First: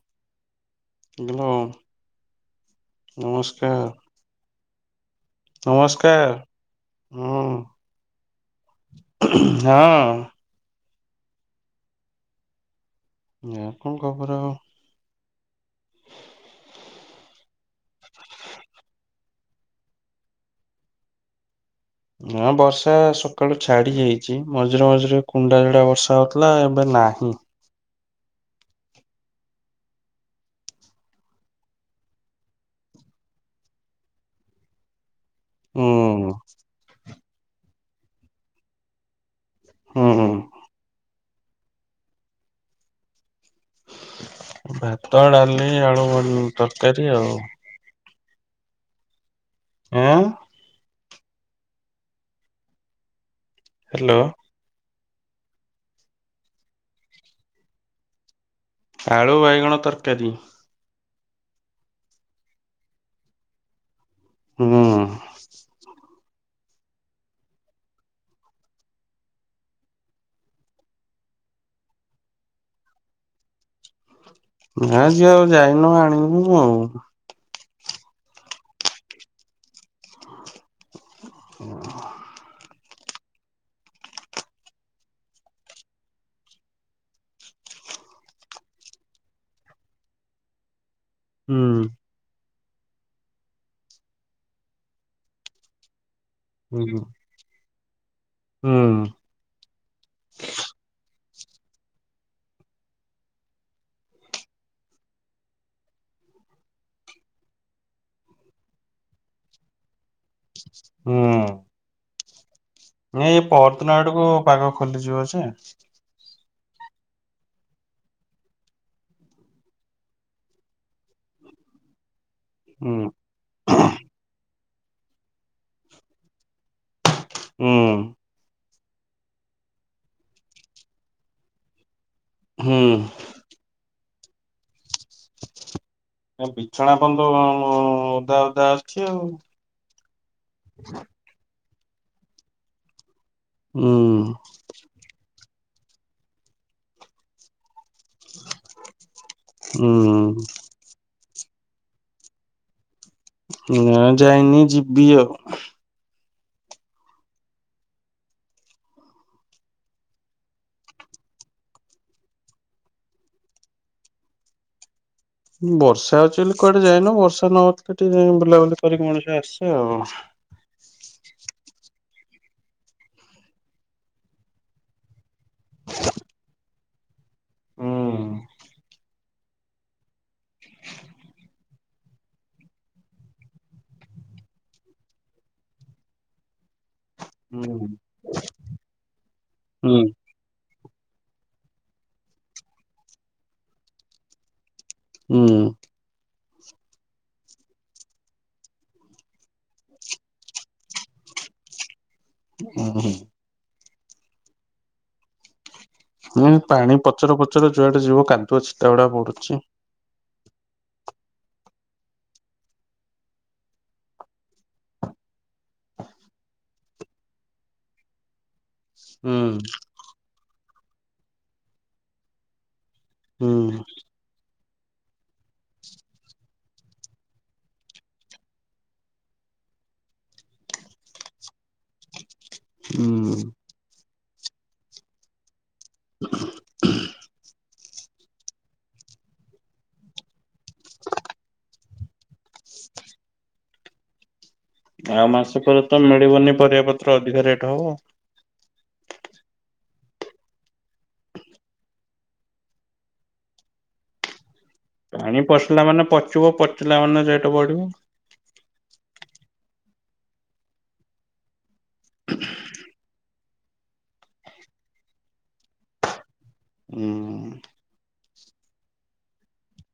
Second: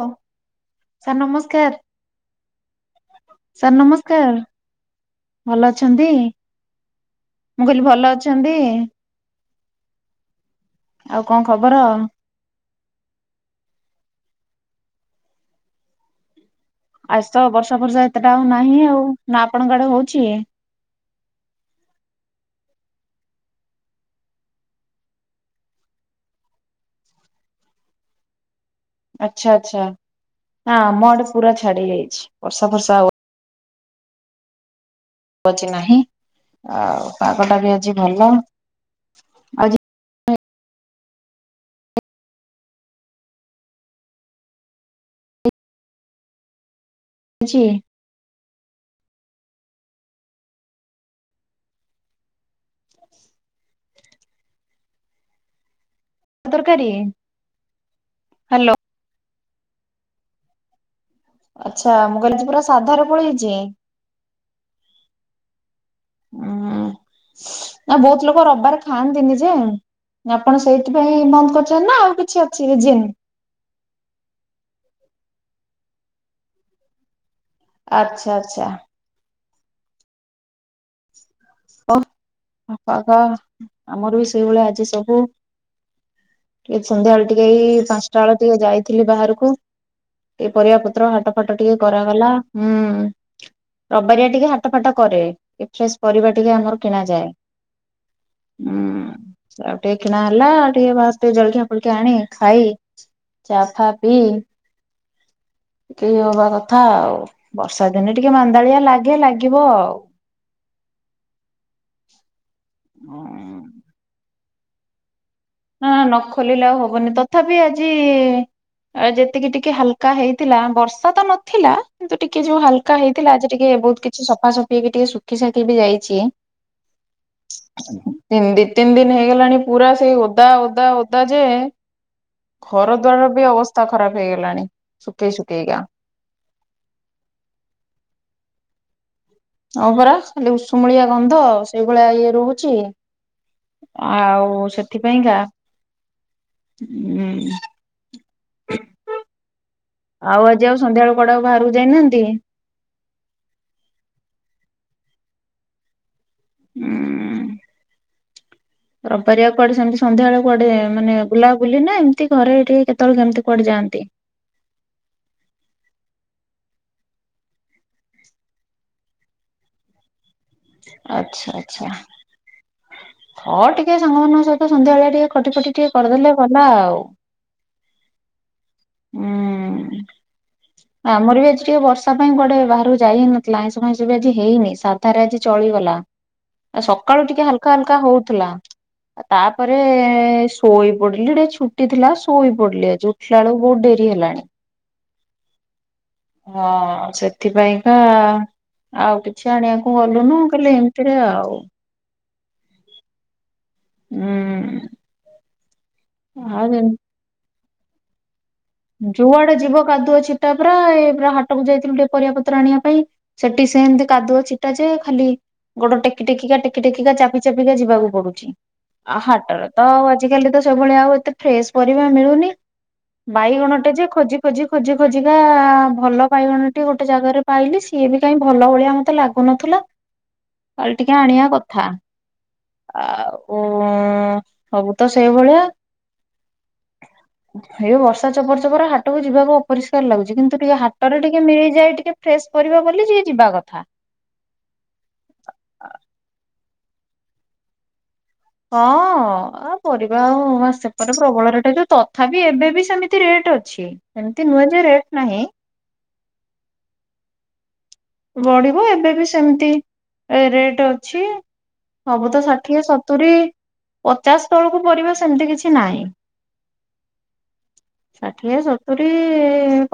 Hello sir hello ନମସ୍କାର sir ନମସ୍କାର ନମସ୍କାର। ଭଲ ଅଛନ୍ତି ନମସ୍କାର ହୁଁ ମୁଁ କହିଲି ଭଲ ଅଛନ୍ତି ହଁ। ଆଉ କଣ ଖବର? ନା କଣ ଖବର। ଆଜି ତ ବର୍ଷା ଫର୍ଷା ଏତେଟା ଆଉ ନାହିଁ ଆଉ ନା ଆପଣଙ୍କ ଆଡେ ହଉଛି? ନା ବର୍ଷା ସକାଳୁ ଛାଡିଯାଇଛି, ମଝିରେ ମଝିରେ କୁଣ୍ଡା ଝଡା ବର୍ଷା ହଉଥିଲା ଏବେ ନାହିଁ। ଆଚ୍ଛା ଆଛା ନା ଆମ ଆଡେ ପୁରା ଛାଡି ଯାଇଛି ବର୍ଷା ଫର୍ଷା ଆଉ ଭୋଜି ନାହିଁ ହୁଁ ଆଉ ପାଗଟା ବି ଆଜି ଭଲ। ଆଜି ହୁଁ ହୁଁ। ଭାତ, ଡାଲି, ଆଳୁ ଭ ତରକାରୀ ଆଉ [inaudible] ହଁ [inaudible] ହ୍ୟାଲୋ। ଉ ତରକାରୀ ହ୍ୟାଲୋ ଆଳୁ, ବାଇଗଣ ତରକାରୀ। ଆଚ୍ଛା ମୁଁ କହଲି ଆଜି ପୁରା ସାଧାରେ ପଳେଇଛି। ହଁ। ହୁଁ ନା ବହୁତ ଲୋକ ରବିବାର ଖାଆନ୍ତିନି ଯେ ଆପଣ ସେଇଥିପାଇଁ ବନ୍ଦ କରିଛନ୍ତି ନା ଆଉ କିଛି ଅଛି ରିଜିନ? ନା ଆଜି ଆଉ ଯାଇନୁ ଆଣିବୁ ଆଉ। ଆଚ୍ଛା ଆଚ୍ଛା। [inaudible] ଓଃ ହୋ ଆମର ବି ସେଇଭଳିଆ ଆଜି ସବୁ। ଏଇ ସନ୍ଧ୍ୟା ବେଳେ ଟିକେ ଏଇ ପାଞ୍ଚଟା ବେଳକୁ ଯାଇଥିଲି ବାହାରକୁ। ଏଇ ପରିବା ପତ୍ର ହାଟ ଫାଟ ହୁଁ ଟିକେ କରାଗଲା। ହୁଁ ରବିବାରିଆ ଟିକେ ହାଟ ଫାଟ କରେ ଟିକେ ଫ୍ରେଶ ପରିବା ଟିକେ ଆମର ହୁଁ କିଣାାଯାଏ। ହୁଁ। ଆଉ ଟିକେ କିଣା ହେଲା ଆଉ ଟିକେ ବାହାରୁ ଟିକେ ଜଳଖିଆ ଫଳଖିଆ ଆଣି ଖାଇ ଚା ଫା ପି ଟିକେ ଇଏ ହବା କଥା ଆଉ ବର୍ଷା ଦିନେ ଟିକେ ମାନ୍ଦାଳିଆ ଲାଗେ ଲାଗିବ ଆଉ। ହୁଁ। [inaudible] ନାହିଁ ଏଇ ଆଉ। ପରଦିନ ଆଡ଼କୁ ପାଗ ଖୋଲିଯିବ ଯେ ହଁ ନ ଖୋଲିଲେ ଆଉ ହବନି ତଥାପି ଆଜି ଯେତିକି ଟିକେ ହାଲକା ହେଇଥିଲା ବର୍ଷା ତ ନଥିଲା। କିନ୍ତୁ ଟିକେ ଯୋଉ ହୁଁ ହାଲକା ହେଇଥିଲା ଆଜି ଟିକେ ବହୁତ କି ସଫା ସୁଫି ହେଇକି ଟିକେ ଶୁଖି ଶାଖି ବି ଯାଇଛି। ହୁଁ ତିନ ଦି ତିନି ଦିନ ହେଇଗଲାଣି ପୁରା ସେଇ ଓଦା ଓଦା ଓଦା ଯେ। ଘର ହୁଁ। ଦ୍ୱାର ବି ଅବସ୍ଥା ଖରାପ ହେଇଗଲାଣି ଶୁଖେଇ ଶୁଖେଇକା। ବିଛଣା ଏପର୍ଯ୍ୟନ୍ତ ଓଦା ଓଦା ଅଛି ଆଉ। ହଁ ପରା ଖାଲି ଉଷୁମଳିଆ ଗନ୍ଧ ସେଇଭଳିଆ ଇଏ ରହୁଛି। ହୁଁ ଆଉ ସେଥିପାଇଁକା ଉଁ ଆଉ ହୁଁ ଆଜି ଆଉ ସନ୍ଧ୍ୟାବେଳ କୁଆଡ଼େ ଆଉ ବାହାରକୁ ଯାଇନାହାନ୍ତି। ନାଁ ଯାଇନି ଯିବି ଆଉ। ହୁଁ। ରବିବାରିଆ କୁଆଡ଼େ ସେମତି ସନ୍ଧ୍ୟାବେଳେ କୁଆଡ଼େ ମାନେ ବୁଲାବୁଲି ନା ଏମିତି ଘରେ ଟିକେ କେତେବେଳେ କେମିତି କୁଆଡ଼େ ଯାଆନ୍ତି? ବର୍ଷା ହଉଛି ବୋଲି କୁଆଡ଼େ ଜାଇନୁ ବର୍ଷା ନହଉଥିଲେ ଟିକେ ବୁଲାବୁଲି କରିକି ମଣିଷ ଆସେ ଆଉ। ଆଚ୍ଛା ଆଚ୍ଛା। ହଁ ଟିକେ ସାଙ୍ଗମାନଙ୍କ ସହିତ ସନ୍ଧ୍ୟାବେଳିଆ ଟିକେ ଖଟି ଫଟି ଟିକେ କରିଦେଲେ ଗଲା ଆଉ। ହୁଁ। ହୁଁ। ଆମର ବି ଆଜି ଟିକେ ବର୍ଷା ପାଇଁ କୁଆଡ଼େ ବାହାରକୁ ଯାଇ ହେଇନଥିଲା ଆଇଁଷ ଫାଇଁସ ବି ଆଜି ହେଇନି ସାଧାରେ ଆଜି ଚଳିଗଲା। ଏ ସକାଳୁ ଟିକେ ହାଲକା ହୁଁ। ହାଲକା ହଉଥିଲା ଆ ତାପରେ ହୁଁ ଶୋଇ ପଡ଼ିଲି ଟିକେ ଛୁଟି ଥିଲା ଶୋଇ ପଡ଼ିଲି ଆଜି ଉଠିଲା ବେଳକୁ ବହୁତ ଡେରି ହେଲାଣି। ହୁଁ। ହଁ ସେଥିପାଇଁକା ଆଉ କିଛି ଆଣିବାକୁ ଗଲୁନୁ କହିଲେ ଏମିତିରେ ଆଉ ଉଁ ହୁଁ। ହୁଁ। ହୁଁ ଆଉ ଯେ- ପାଣି ପଚର ପଚର ଯୁଆଡ଼େ ଯିବ କା ଯୁଆଡ଼େ ଯିବ କାଦୁଅ ଛିଟା ପ୍ରାୟେ ପୁରା ହାଟକୁ ଯାଇଥିଲୁ ଟିକେ ପରିବା ପତ୍ର ଆଣିବା ପାଇଁ। ସେଠି ସେମିତି କାଦୁଅ ଚିଟା ଯେ ଖାଲି ଗୋଡ଼ ଟେକି ଟେକିକା ଟେକି ଟେକିକା ଚାପି ଚାପିକା ଯିବାକୁ ପଡୁଛି। ଆ ହୁଁ ହାଟର ତ ଆଉ ଆଜିକାଲି ତ ସେଭଳିଆ ଆଉ ଏତେ ଫ୍ରେଶ ପରିବା ମିଳୁନି। ହୁଁ ବାଇଗଣ ଟେ ଯେ ଖୋଜି ଖୋଜି ଖୋଜି ଖୋଜିିକା ଭଲ ବାଇଗଣଟିଏ ଗୋଟେ ଜାଗାରେ ପାଇଲି ସିଏ ବି କାହିଁ ଭଲ ଭଳିଆ ମତେ ଲାଗୁ ନଥିଲା କାଲି ଟିକେ ଆଣିବା କ ଥା, ହୁଁ। ଆଉ ଉଁ ସବୁ ତ ସେଇଭଳିଆ। ଏଇ ବର୍ଷା ଚପର ଚପର ହାଟକୁ ଯିବାକୁ ଅପରିଷ୍କାର ଲାଗୁଛି କିନ୍ତୁ ଟିକେ ହାଟରେ ଟିକେ ମିଳିଯାଏ ଟିକେ ଫ୍ରେସ୍। ପରିବା ବୋଲି ଟିକେ ଯିବା କଥା। ଆଉ ମାସ ପରେ ତ ମିଳିବନି ପରିବା ପତ୍ର ଅଧିକା ରେଟ୍ ହବ‌। ହଁ ଆଉ ପରିବା ଆଉ ମାସେ ପରେ ପ୍ରବଳ ରେଟ୍ ହୋଇଯିବ ତଥାପି ଏବେ ବି ସେମିତି ରେଟ୍ ଅଛି। ଏମିତି ନୁହେଁ ଯେ ରେଟ୍। ନାହିଁ ପାଣି ପଶିଲା ମାନେ ପଚିବ ପଚିଲା ମାନେ ରେଟ୍‌ ବଢିବ। ବଢିବ ଏବେ ବି ସେମିତି ରେଟ୍ ଅଛି। ସବୁ ତ ଷାଠିଏ ସତୁରିୀ। ପଚାଶ ତଳକୁ ପରିବା ସେମିତି କିଛି ନାହିଁ। ହୁଁ। ଷାଠିଏ, ସତୁରି,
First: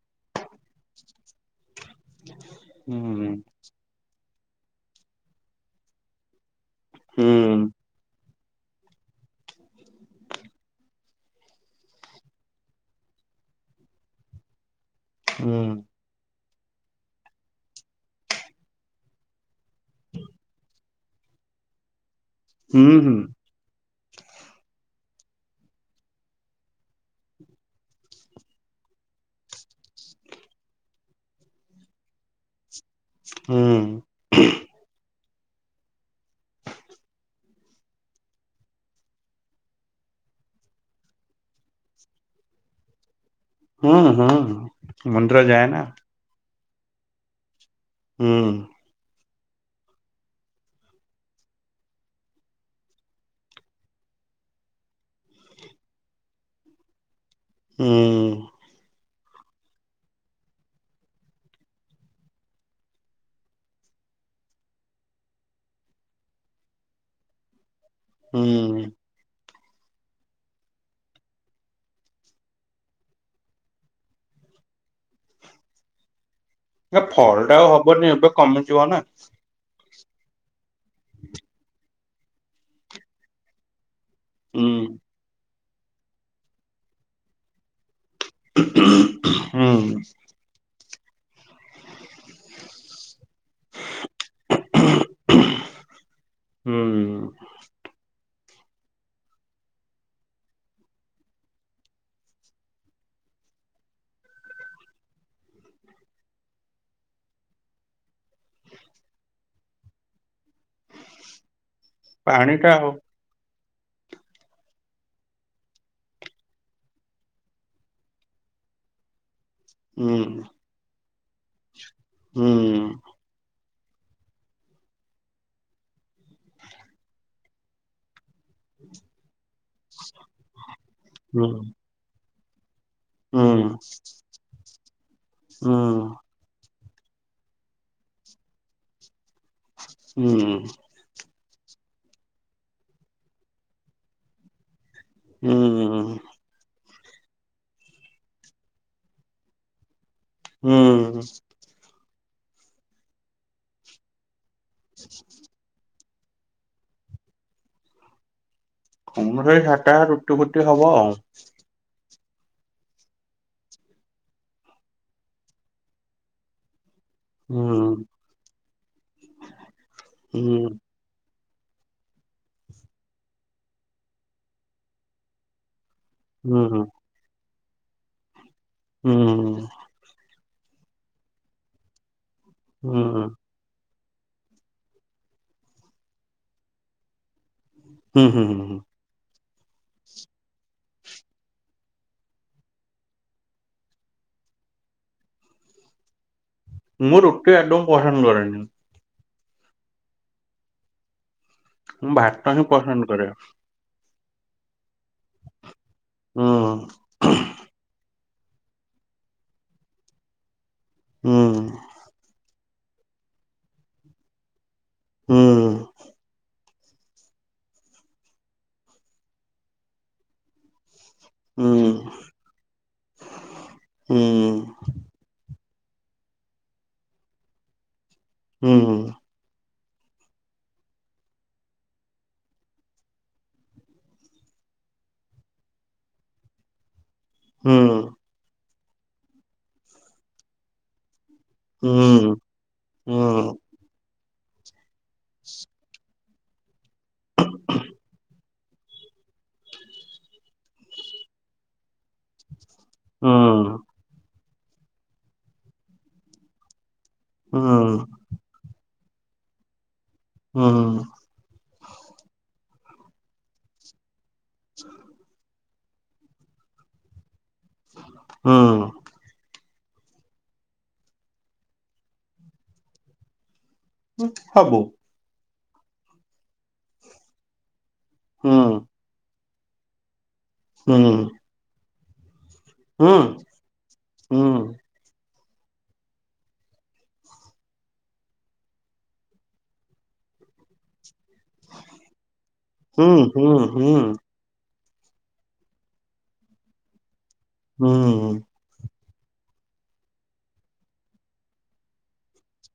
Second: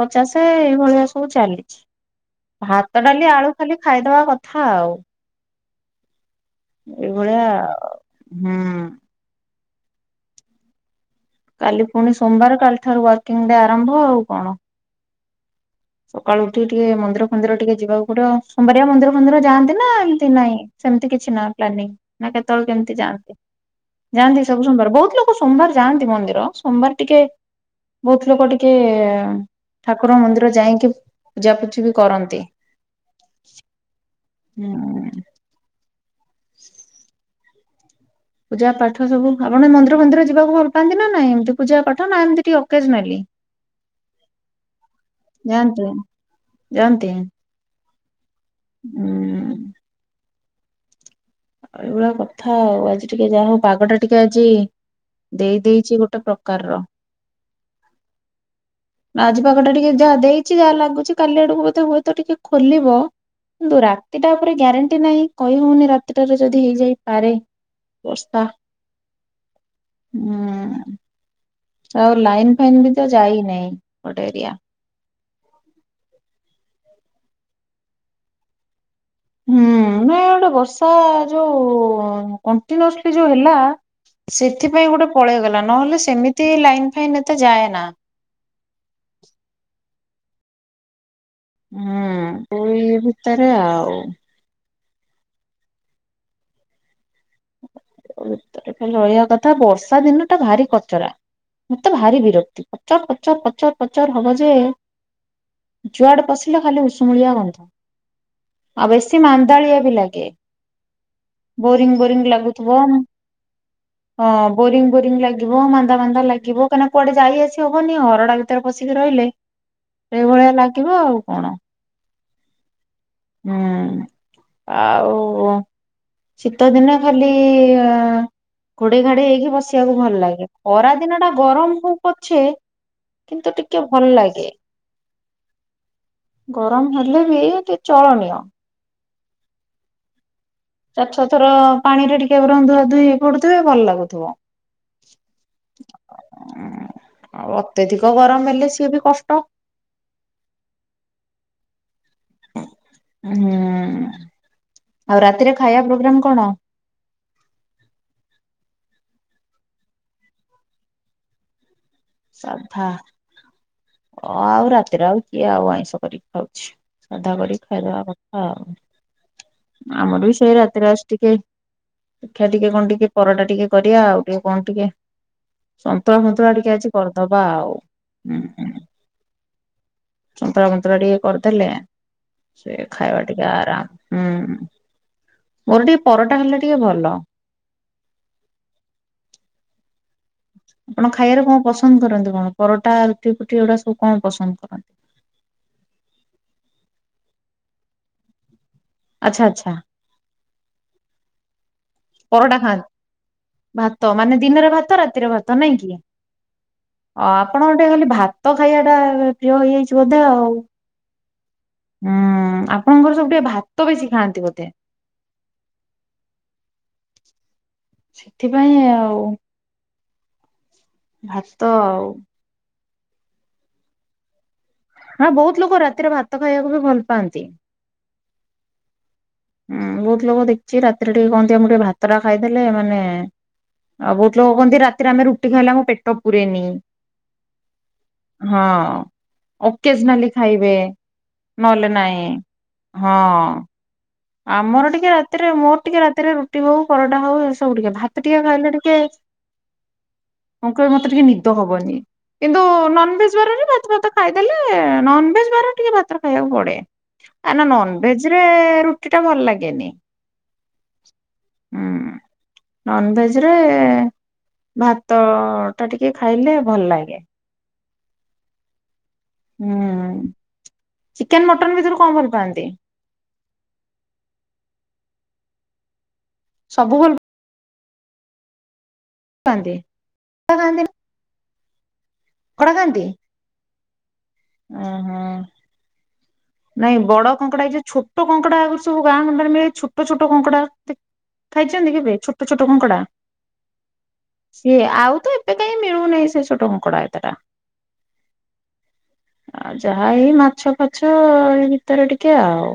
ପଚାଶେ ଏଇଭଳିଆ ସବୁ ଚାଲିଛି। ଭାତ ହୁଁ। ଡାଲି ଆଳୁ ଖାଲି ଖାଇଦବା କଥା ଆଉ। ଏଇ ଭଳିଆ ଆଉ ହୁଁ। କାଲି ପୁଣି ସୋମବାର କାଲି ଠାରୁ ୱାକିଂ ଡେ ଆରମ୍ଭ ଆଉ କଣ। ହୁଁ। ସକାଳୁ ଉଠି ଟିକେ ମନ୍ଦିର ଫନ୍ଦିର ଟିକେ ଯିବାକୁ ପଡିବ ଆଉ ସୋମବାରିଆ ମନ୍ଦିର ଫନ୍ଦିର ଯାଆନ୍ତି ନା ଏମିତି ନାଇଁ। ସେମିତି କିଛି ନ ପ୍ଲାନିଂ ନା କେତେବେଳେ କେମିତି ଯାଆନ୍ତି। ଯାଆନ୍ତି ସବୁ ସୋମବାର ବହୁତ ଲୋକ ସୋମବାର ଯାଆନ୍ତି ମନ୍ଦିର ସୋମବାର ଟିକେ। ବହୁତ ଲୋକ ଟିକେ ଠାକୁର ମନ୍ଦିର ଯାଇକି ପୂଜା ପୂଜି ବି କରନ୍ତି। ହୁଁ। ହୁଁ ଉଁ। [inaudible] ପୂଜା ପାଠ ସବୁ ଆପଣ ମନ୍ଦିର ଫନ୍ଦିର ଯିବାକୁ ଭଲ ପାଆନ୍ତି ନା ନାଇଁ ଏମତି ପୂଜା ପାଠ ନା ଏମତି ଟିକେ ଅକେଜନାଲି‌। ହଁ ହଁ ହଁ ମନ୍ଦିର ଯାଏ ନା। ଯାଆନ୍ତି ଯାଆନ୍ତି। ହୁଁ। ଉଁ। ଏଇଭଳିଆ କଥା ଆଉ ଆଜି ଟିକେ ଯାହା ହଉ ପାଗ ଟା ଟିକେ ଆଜି। ଦେଇ ଦେଇଚି ଗୋଟେ ପ୍ରକାରର। ହୁଁ। ଆଜି ପାଗ ଟା ଟିକେ ଯାହା ଦେଇଛି ଯାହା ଲାଗୁଛି କାଲି ଆଡକୁ ବୋଧେ ହୁଏତ ଟିକେ ଖୋଲିବ। କିନ୍ତୁ ରାତିଟା ଉପରେ ଗ୍ୟାରେଣ୍ଟି ନାହିଁ କହିହଉନି ରାତି। ରାତିଟାରେ ଯଦି ହେଇଯାଇ ପାରେ ବର୍ଷା ହୁଁ। ହୁଁ। ଆଉ ଲାଇନ ଫାଇନ୍ ବି ତ ଯାଇନାହିଁ ଗୋଟେ ଏରିଆ। ଏ ଫଲଟ୍ ଆଉ ହବନି ଏବେ କମିଯିବ ନା। ହୁଁ ନା ଗୋଟେ ବର୍ଷା ଯୋଉ କଣ୍ଟିନିଅସିଲ ଯୋଉ ହେଲା। ହୁଁ, ସେଥିପାଇଁ ଗୋଟେ ପଳେଇଗଲା ନହେଲେ ସେମିତି ଲାଇନ ଫାଇନ ଏତେ ଯାଏନା‌। ହୁଁ। ହୁଁ ପଳେଇବି ଏ ଭିତରେ ଆଉ। ହୁଁ। ଭିତରେ ଖାଲି ରହିବା କଥା ବର୍ଷା ଦିନ ଟା ଭାରି କଚରା। ମତେ ଭାରି ବିରକ୍ତି ପଚର ପଚର ପଚରପଚର ହବ ଯେ। ଯୁଆଡେ ପଶିଲେ ଖାଲି ଉଷୁମୁଳିଆ ଗନ୍ଧ। ଆଉ ବେଶୀ ମାନ୍ଦାଳିଆ ବି ଲାଗେ ବହୁତ। ପାଣିଟା ଲାଗୁଥିବ। ଆଉ ହଁ ବୋରିଙ୍ଗ ବୋରିଙ୍ଗ ଲାଗିବ ମାନ୍ଦା ମାନ୍ଦା ଲାଗିବ କାଇଁ ନା କୁଆଡେ ଯାଇ ଆସି ହବନି ଘରଟା ଭିତରେ ପଶିକି ରହିଲେ। ହୁଁ, ସେଇଭଳିଆ ଲାଗିବ ଆଉ କଣ। ହୁଁ। ହୁଁ ଆଉ ଶୀତ ଦିନେ ଖାଲି। ଘୋଡେଇ ଘାଡେଇ ହେଇକି ବସିବାକୁ ଭଲ ଲାଗେ ଖରା ଦିନ ଟା ହୁଁ, ଗରମ ହଉ ପଛେ। ହୁଁ, କିନ୍ତୁ ଟିକେ ଭଲ ଲାଗେ। ହୁଁ। ଗରମ ହେଲେ ବି ଟିକେ ଚଳନୀୟ। ହୁଁ। ଚାରି ଛଥର ପାଣି ରେ ଟିକେ ବରଂ ଧୁଆ ଧୁଇ ହେଇପଡୁଥିବେ ଭଲ ଲାଗୁଥିବ। ହୁଁ ଉଁ ଆଉ ଅତ୍ୟଧିକ ଗରମ ହେଲେ ସିଏ ବି କଷ୍ଟ। ହୁଁ ହୁଁ। ହୁଁ ଆଉ ରାତିରେ ଖାଇବା ପ୍ରୋଗ୍ରାମ୍ କଣ? କଣ ଗୋଟେ ଏଇ ସାଧା ରୁଟି ଫୁଟି ହବ ଆଉ। ସାଧା ଆଉ ରାତିରେ ଆଉ କିଏ ଆଉ ଆଇଁଷ କରିକି ଖାଉଛି? ସାଧା କରିକି ହୁଁ, ଖାଇଦବା କଥା ଆଉ। ଆମର ବି ସେଇ ହୁଁ, ରାତିରେ ଆଜି ଟିକେ ପିଠା ଟିକେ କଣ ଟିକେ ପରଟା ଟିକେ କରିବା ଆଉ ଟିକେ କଣ ଟିକେ ସନ୍ତୁଳା ଫନ୍ତୁଳା ହୁଁ, ଟିକେ ଆଜି କରିଦବା ଆଉ ହୁଁ ହୁଁ। ହୁଁ। ସନ୍ତୁଳା ଫନ୍ତୁଳା ଟିକେ କରିଦେଲେ ସେ ହୁଁ, ହୁଁ, ଖାଇବା ଟିକେ ଆରାମ୍। ହୁଁ ମୋର ଟିକେ ପରଟା ହେଲେ ଟିକେ ଭଲ। ହୁଁ ହୁଁ ହୁଁ। ଆପଣ ଖାଇବାରେ କଣ ପସନ୍ଦ କରନ୍ତି କଣ ପରଟା ରୁଟି ଫୁଟି ଏଗୁଡା ସବୁ କଣ ପସନ୍ଦ କରନ୍ତି? ମୁଁ ରୁଟି ଆଦୌ ପସନ୍ଦ କରେନି। ଆଚ୍ଛା ଆଚ୍ଛା। ମୁଁ ଭାତ ପରଟା ହିଁ ଖାଆନ୍ତି ପସନ୍ଦ କରେ। ଭାତ ମାନେ ଦିନରେ ଭାତ ରାତିରେ ଭାତ ନାଇଁ କି? ହୁଁ ଓ ଆପଣ ଗୋଟେ ଖାଲି ଭାତ ଖାଇବା ଟା ପ୍ରିୟ ହେଇଯାଇଛି ବୋଧେ ଆଉ। ହୁଁ ହୁଁ ଆପଣଙ୍କର ସବୁ ଟିକେ ଭାତ ବେଶୀ ଖାଆନ୍ତି ବୋଧେ? ହୁଁ। ସେଥିପାଇଁ ଆଉ। ଭାତ ଆଉ ହୁଁ ହୁଁ। ହଁ ବହୁତ ଲୋକ ରାତିରେ ଭାତ ଖାଇବାକୁ ବି ଭଲ ପାଆନ୍ତି। ହୁଁ ହୁଁ। ହୁଁ ବହୁତ ଲୋକ ଦେଖିଛି ରାତିରେ ଟିକେ କୁହନ୍ତି ଆ ମୁଁ ଟିକେ ଭାତ ଟା ଖାଇଦେଲେ ମାନେ ଆଉ ବହୁତ ଲୋକ କହନ୍ତି ରାତିରେ ଆମେ ରୁଟି ଖାଇଲେ ଆମ ପେଟ ପୁରେନି। ହୁଁ। ହଁ ଅକେଜନାଲି ଖାଇବେ। ନହେଲେ ନାଇଁ ହୁଁ। ହଁ ହୁଁ ଆମର ଟିକେ ରାତିରେ ମୋର ଟିକେ ରା ରେ ରୁଟି ହଉ ପରଟା ହଉ ଏ ସବୁ ଟିକେ ଭାତ ଟିକେ ଖାଇଲେ ଟିକେ କଣ କହିଲ ମତେ ଟିକେ ନିଦ ହବନି କିନ୍ତୁ ନନ ଭେଜ୍ ବାର ରେ ହୁଁ ଭାତ ଫାତ ଖାଇଦେଲେ ନନଭେଜ୍ ବାର ଟିକେ ଭାତ ରେ ଖାଇବାକୁ ପଡେ କାଇଁ ନା ହୁଁ ନନଭେଜ୍ ରେ ରୁ ରୁଟି ଟା ଭଲ ଲାଗେନି। ହୁଁ। ହୁଁ ନନଭେଜ୍ ରେ ଭାତ ଭାତ ଟା ଟିକେ ଖାଇଲେ ଭଲ ଲାଗେ। ହୁଁ। ହୁଁ ଚିକେନ୍ ମଟନ୍ ଭିତରୁ କଣ ଭଲ ପାଆନ୍ତି? ହୁଁ ସବୁ। ସବୁ ଭଲ ହୁଁ। ପାଆନ୍ତି ଭାତ ଖାଆନ୍ତି ନା ହୁଁ। ଅଣ୍ଡା ହୁଁ ହୁଁ। ଅଁ ହଁ। ନାଇଁ ବଡ କଙ୍କଡା ଏ ଯଉ ଛୋଟ କଙ୍କଡା ଆଗ ସବୁ ଗାଁ ଗଣ୍ଡରେ ମିଳେ ଛୋଟ ଛୋଟ କଙ୍କଡା ଖାଇଛନ୍ତି କେବେ ଛୋଟ ଛୋଟ କଙ୍କଡା। ହୁଁ ହୁଁ ହୁଁ ସିଏ ଆଉ ତ ଏବେ କାହିଁ ମିଳୁନହିଁ ସେ ଛୋଟ କଙ୍କଡା ଏତେଟା। ହୁଁ। ଆଉ ଯାହା ହଇ ମାଛ ଫାଛ ଏଇ ଭିତରେ ଟିକେ ଆଉ।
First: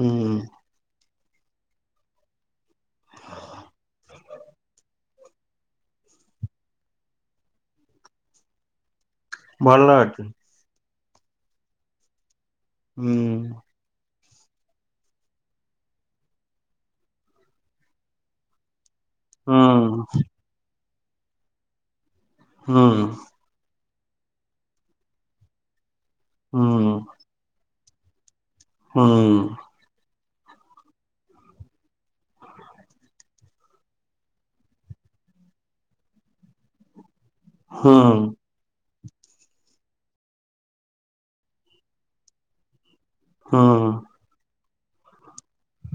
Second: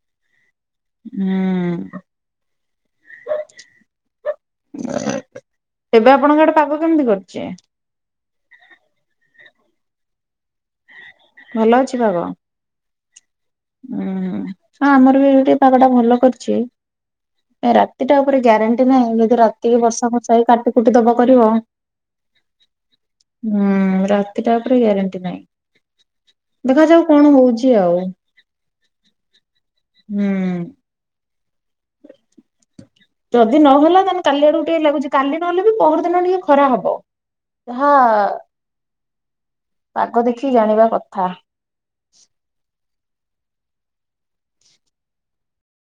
ହୁଁ। ହୁଁ। ତେବେ ଆପଣଙ୍କ ଆଡେ ପାଗ କେମିତି କରିଚି? ଭଲ ଅଛି। ଭଲ ଅଛି ପାଗ? ହୁଁ। ଉୁଁ ହ ଆମର ବି ଏଠି ପାଗ ଟା ଭଲ କରିଚି। ଏ ରାତିଟା ଉପରେ ଗ୍ୟାରେଣ୍ଟି ନାହିଁ ଯ ଦି ରାତି କି ହୁଁ ବର୍ଷା ଫଷା ହେଇକି କାଟି କୁଟି ଦବା କରିବ। ହୁଁ। ହୁଁ ରାତିଟା ଉପରେ ଗ୍ୟାରେଣ୍ଟି ନହିଁ। ଦେଖାଯାଉ ହୁଁ କଣ ହଉଚି ଆଉ। ହୁଁ। ହୁଁ। ଯଦି ନହେଲା ତାହେନେ କାଲି ଆଡେକୁ ଟିକେ ଲାଗୁଚି କାଲି ନହେଲେ ବି ପହରଦିନ ଟିକେ ଖରା ହବ। ହୁଁ ହଁ ହୁଁ ପାଗ ଦେଖି ଜାଣିବା କଥା। ହୁଁ।